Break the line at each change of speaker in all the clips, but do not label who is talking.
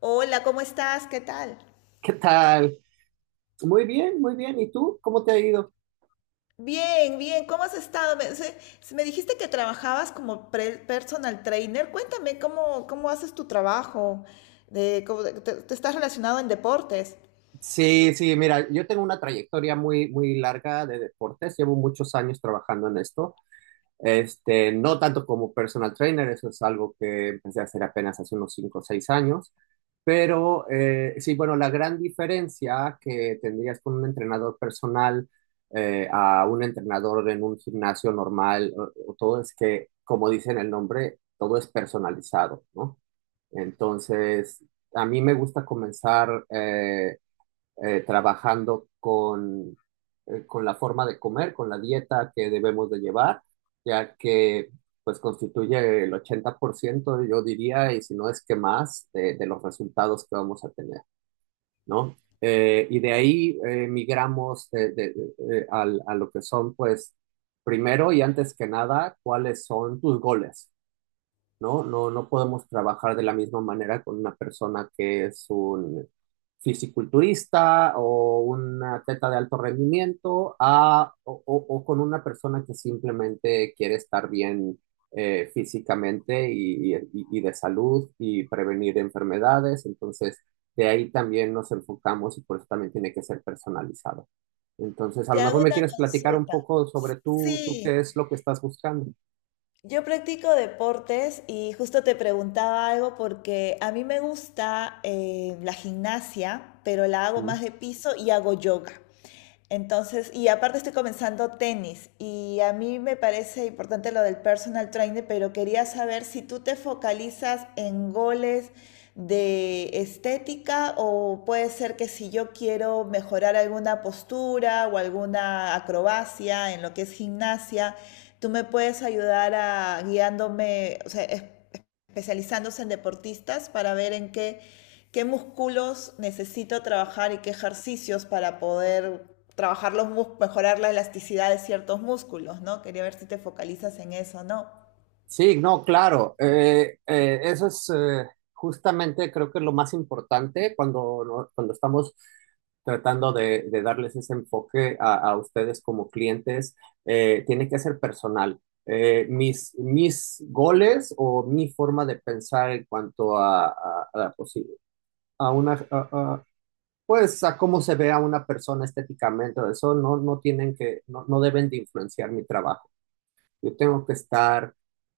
Hola, ¿cómo estás? ¿Qué tal?
¿Qué tal? Muy bien, muy bien. ¿Y tú? ¿Cómo te ha ido?
Bien, bien, ¿cómo has estado? Me dijiste que trabajabas como personal trainer. Cuéntame, ¿cómo haces tu trabajo? ¿De, cómo te estás relacionado en deportes?
Sí, sí, mira, yo tengo una trayectoria muy, muy larga de deportes. Llevo muchos años trabajando en esto. Este, no tanto como personal trainer, eso es algo que empecé a hacer apenas hace unos cinco, o 6 años. Pero sí, bueno, la gran diferencia que tendrías con un entrenador personal a un entrenador en un gimnasio normal o todo es que, como dice en el nombre, todo es personalizado, ¿no? Entonces, a mí me gusta comenzar trabajando con la forma de comer, con la dieta que debemos de llevar, ya que pues constituye el 80%, yo diría, y si no es que más, de los resultados que vamos a tener, ¿no? Y de ahí migramos a lo que son, pues, primero y antes que nada, ¿cuáles son tus goles? ¿No? No, no podemos trabajar de la misma manera con una persona que es un fisiculturista o un atleta de alto rendimiento, o con una persona que simplemente quiere estar bien físicamente y de salud y prevenir enfermedades. Entonces, de ahí también nos enfocamos y por eso también tiene que ser personalizado. Entonces, a
Te
lo mejor
hago
me
una
quieres platicar un
consulta.
poco sobre tú
Sí,
qué es lo que estás buscando.
yo practico deportes y justo te preguntaba algo porque a mí me gusta la gimnasia, pero la hago más de piso y hago yoga. Entonces, y aparte estoy comenzando tenis y a mí me parece importante lo del personal trainer, pero quería saber si tú te focalizas en goles de estética o puede ser que si yo quiero mejorar alguna postura o alguna acrobacia en lo que es gimnasia, tú me puedes ayudar a guiándome, o sea, es especializándose en deportistas para ver en qué, qué músculos necesito trabajar y qué ejercicios para poder trabajar los músculos, mejorar la elasticidad de ciertos músculos, ¿no? Quería ver si te focalizas en eso, ¿no?
Sí, no, claro. Eso es justamente, creo que es lo más importante cuando, cuando estamos tratando de darles ese enfoque a ustedes como clientes. Tiene que ser personal. Mis goles o mi forma de pensar en cuanto a, pues sí, a una, a- pues a cómo se ve a una persona estéticamente. Eso no tienen que, no deben de influenciar mi trabajo. Yo tengo que estar,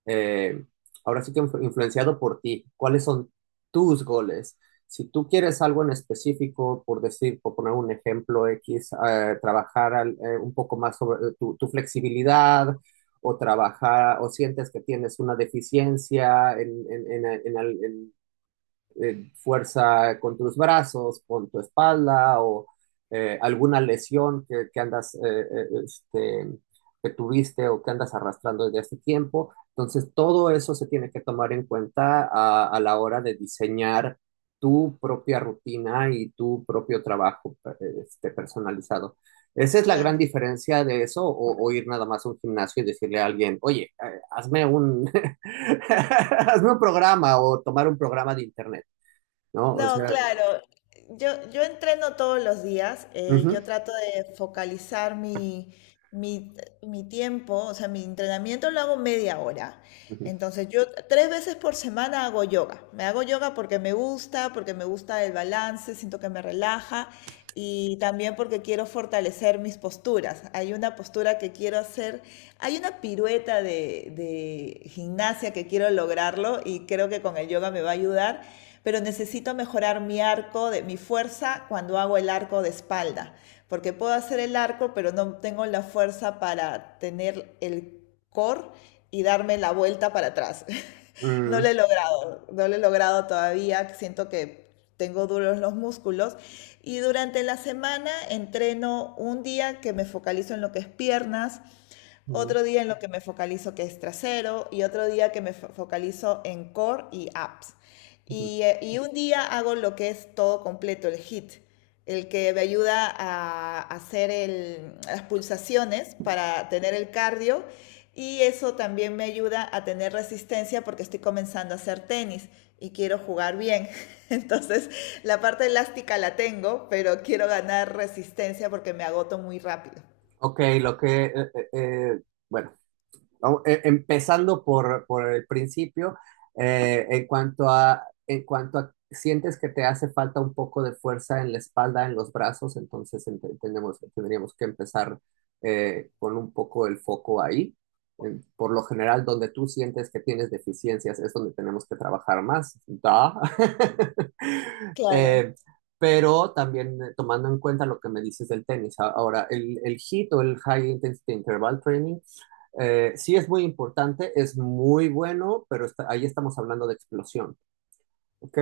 eh, ahora sí que influenciado por ti. ¿Cuáles son tus goles? Si tú quieres algo en específico, por decir, por poner un ejemplo X, trabajar un poco más sobre tu flexibilidad, o trabajar, o sientes que tienes una deficiencia en fuerza con tus brazos, con tu espalda, o alguna lesión que andas, eh, este, que tuviste o que andas arrastrando desde hace tiempo. Entonces, todo eso se tiene que tomar en cuenta a la hora de diseñar tu propia rutina y tu propio trabajo, personalizado. Esa es la gran
Claro.
diferencia de eso, ir nada más a un gimnasio y decirle a alguien, oye, hazme un programa o tomar un programa de internet. ¿No? O
No,
sea,
claro. Yo entreno todos los días.
ujú,
Yo trato de focalizar mi, mi tiempo. O sea, mi entrenamiento lo hago media hora.
ujú,
Entonces, yo tres veces por semana hago yoga. Me hago yoga porque me gusta el balance, siento que me relaja y también porque quiero fortalecer mis posturas. Hay una postura que quiero hacer, hay una pirueta de gimnasia que quiero lograrlo y creo que con el yoga me va a ayudar, pero necesito mejorar mi arco, de, mi fuerza cuando hago el arco de espalda, porque puedo hacer el arco, pero no tengo la fuerza para tener el core y darme la vuelta para atrás. No lo
mm,
he logrado, no lo he logrado todavía, siento que tengo duros los músculos y durante la semana entreno un día que me focalizo en lo que es piernas,
mm,
otro día en lo que me focalizo que es trasero y otro día que focalizo en core y apps.
ujú.
Y un día hago lo que es todo completo, el hit, el que me ayuda a hacer las pulsaciones para tener el cardio y eso también me ayuda a tener resistencia porque estoy comenzando a hacer tenis y quiero jugar bien. Entonces, la parte elástica la tengo, pero quiero ganar resistencia porque me agoto muy rápido.
Ok, lo que, bueno. Empezando por el principio, en cuanto a, sientes que te hace falta un poco de fuerza en la espalda, en los brazos. Entonces, entendemos que tendríamos que empezar con un poco el foco ahí. Por lo general, donde tú sientes que tienes deficiencias es donde tenemos que trabajar más. Da.
Claro.
Eh, pero también, tomando en cuenta lo que me dices del tenis. Ahora, el HIIT o el High Intensity Interval Training, sí es muy importante, es muy bueno, pero ahí estamos hablando de explosión, ¿ok?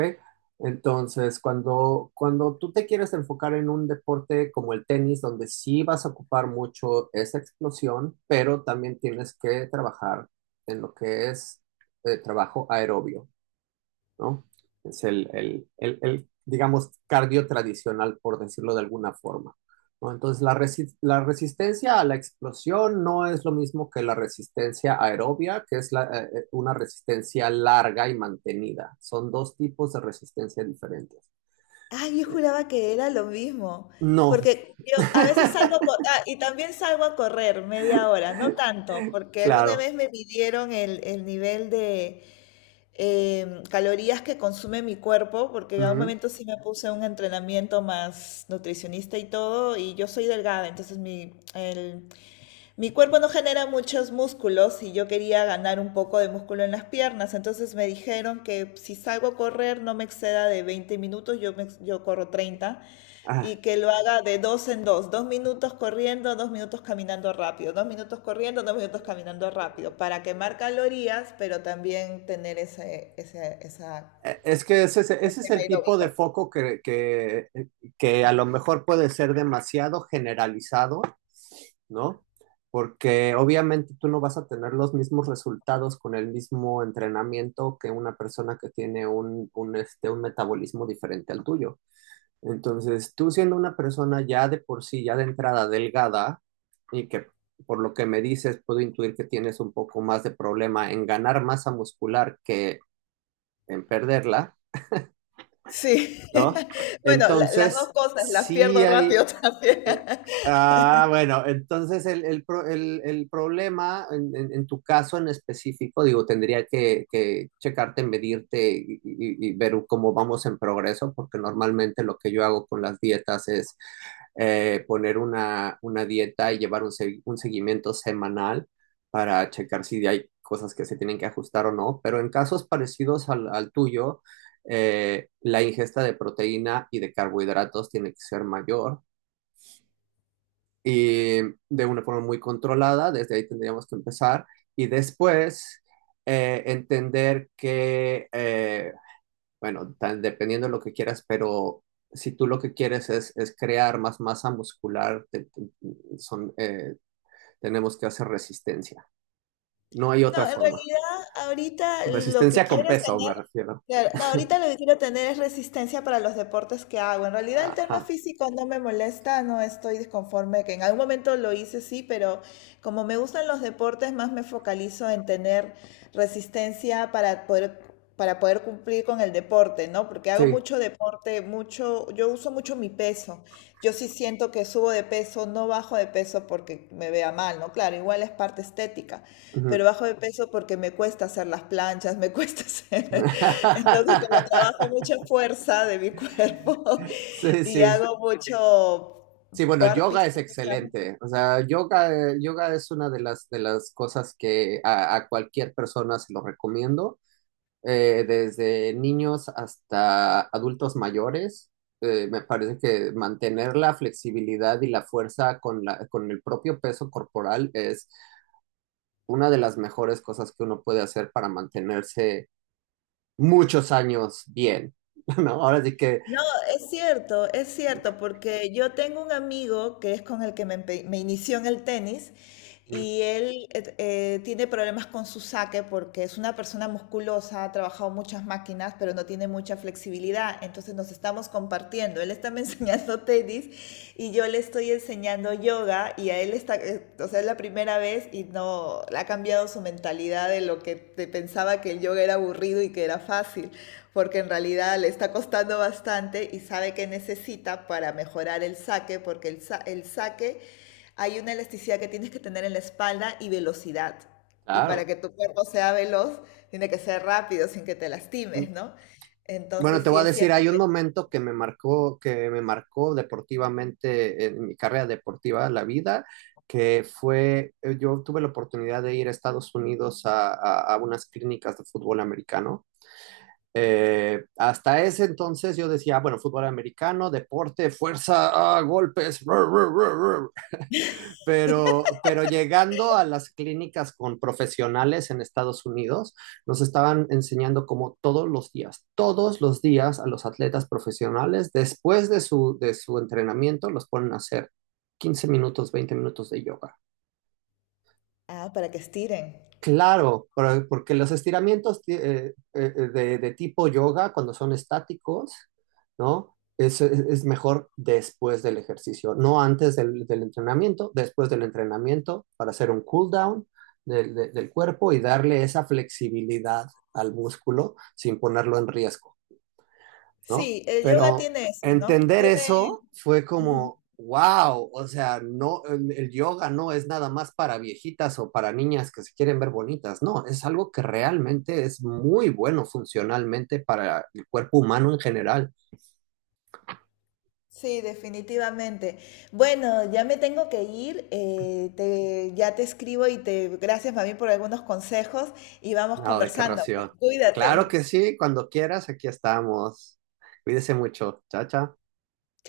Entonces, cuando, cuando tú te quieres enfocar en un deporte como el tenis, donde sí vas a ocupar mucho esa explosión, pero también tienes que trabajar en lo que es trabajo aerobio. ¿No? Es digamos, cardio tradicional, por decirlo de alguna forma. ¿No? Entonces, resistencia a la explosión no es lo mismo que la resistencia aerobia, que es una resistencia larga y mantenida. Son dos tipos de resistencia diferentes.
Ay, yo juraba que era lo mismo,
No,
porque yo a veces salgo, ah, y también salgo a correr media hora, no tanto, porque alguna
claro.
vez me midieron el nivel de calorías que consume mi cuerpo, porque en algún
Mm.
momento sí me puse un entrenamiento más nutricionista y todo, y yo soy delgada, entonces mi, el, mi cuerpo no genera muchos músculos y yo quería ganar un poco de músculo en las piernas, entonces me dijeron que si salgo a correr no me exceda de 20 minutos, yo, yo corro 30,
Ah.
y que lo haga de dos en dos, dos minutos corriendo, dos minutos caminando rápido, dos minutos corriendo, dos minutos caminando rápido, para quemar calorías, pero también tener ese, ese, esa,
Es que ese,
ese
ese es
tema
el tipo
aeróbico.
de foco a lo mejor puede ser demasiado generalizado. ¿No? Porque obviamente tú no vas a tener los mismos resultados con el mismo entrenamiento que una persona que tiene un metabolismo diferente al tuyo. Entonces, tú siendo una persona ya de por sí, ya de entrada delgada, y que, por lo que me dices, puedo intuir que tienes un poco más de problema en ganar masa muscular que en perderla,
Sí,
¿no?
bueno, las dos
Entonces,
cosas las
sí
pierdo
hay...
rápido también.
Ah, bueno, entonces el problema en tu caso en específico, digo, tendría que checarte, medirte y ver cómo vamos en progreso, porque normalmente lo que yo hago con las dietas es poner una dieta y llevar un seguimiento semanal para checar si hay cosas que se tienen que ajustar o no, pero en casos parecidos al tuyo, la ingesta de proteína y de carbohidratos tiene que ser mayor y de una forma muy controlada. Desde ahí tendríamos que empezar y después entender que, bueno, dependiendo de lo que quieras, pero si tú lo que quieres es crear más masa muscular, tenemos que hacer resistencia. No hay
No,
otra
en
forma.
realidad ahorita lo que
Resistencia con
quiero es
peso, me
tener,
refiero.
claro, no, ahorita lo que quiero tener es resistencia para los deportes que hago. En realidad el tema
Ajá.
físico no me molesta, no estoy disconforme, que en algún momento lo hice sí, pero como me gustan los deportes, más me focalizo en tener resistencia para poder cumplir con el deporte, ¿no? Porque hago
Sí.
mucho deporte, mucho, yo uso mucho mi peso. Yo sí siento que subo de peso, no bajo de peso porque me vea mal, ¿no? Claro, igual es parte estética, pero
Ujú.
bajo de peso porque me cuesta hacer las planchas, me cuesta hacer. Entonces, como trabajo mucha fuerza de mi cuerpo
Sí,
y
sí.
hago mucho
Sí, bueno,
burpees,
yoga es
creo que se llama.
excelente. O sea, yoga, yoga es una de las cosas que a cualquier persona se lo recomiendo, desde niños hasta adultos mayores. Me parece que mantener la flexibilidad y la fuerza con con el propio peso corporal es una de las mejores cosas que uno puede hacer para mantenerse muchos años bien, ¿no? Ahora sí que,
No, es cierto, porque yo tengo un amigo que es con el que me, me inició en el tenis.
mm,
Y él tiene problemas con su saque porque es una persona musculosa, ha trabajado muchas máquinas, pero no tiene mucha flexibilidad. Entonces nos estamos compartiendo. Él está me enseñando tenis y yo le estoy enseñando yoga y a él está, o sea, es la primera vez y no, ha cambiado su mentalidad de lo que te pensaba que el yoga era aburrido y que era fácil, porque en realidad le está costando bastante y sabe que necesita para mejorar el saque, porque el, el saque, hay una elasticidad que tienes que tener en la espalda y velocidad. Y para
claro.
que tu cuerpo sea veloz, tiene que ser rápido sin que te lastimes, ¿no?
Bueno,
Entonces
te
sí
voy a
es
decir,
cierto
hay un
que...
momento que me marcó deportivamente en mi carrera deportiva, la vida, que fue, yo tuve la oportunidad de ir a Estados Unidos a unas clínicas de fútbol americano. Hasta ese entonces yo decía, ah, bueno, fútbol americano, deporte, fuerza, ah, golpes, pero llegando a las clínicas con profesionales en Estados Unidos, nos estaban enseñando como todos los días a los atletas profesionales, después de su entrenamiento, los ponen a hacer 15 minutos, 20 minutos de yoga.
Ah, para que estiren.
Claro, porque los estiramientos, de tipo yoga, cuando son estáticos, ¿no? Es mejor después del ejercicio, no antes del entrenamiento, después del entrenamiento, para hacer un cool down del cuerpo y darle esa flexibilidad al músculo sin ponerlo en riesgo. ¿No?
Sí, el yoga
Pero
tiene eso, ¿no?
entender
Tiene...
eso fue
Ujú.
como, wow. O sea, no, el yoga no es nada más para viejitas o para niñas que se quieren ver bonitas. No, es algo que realmente es muy bueno funcionalmente para el cuerpo humano en general.
Sí, definitivamente. Bueno, ya me tengo que ir. Ya te escribo y te... Gracias, mami, por algunos consejos y vamos
Nada de qué
conversando, pues.
ración. Claro
Cuídate.
que sí, cuando quieras, aquí estamos. Cuídese mucho. Chao, chao.
Chao.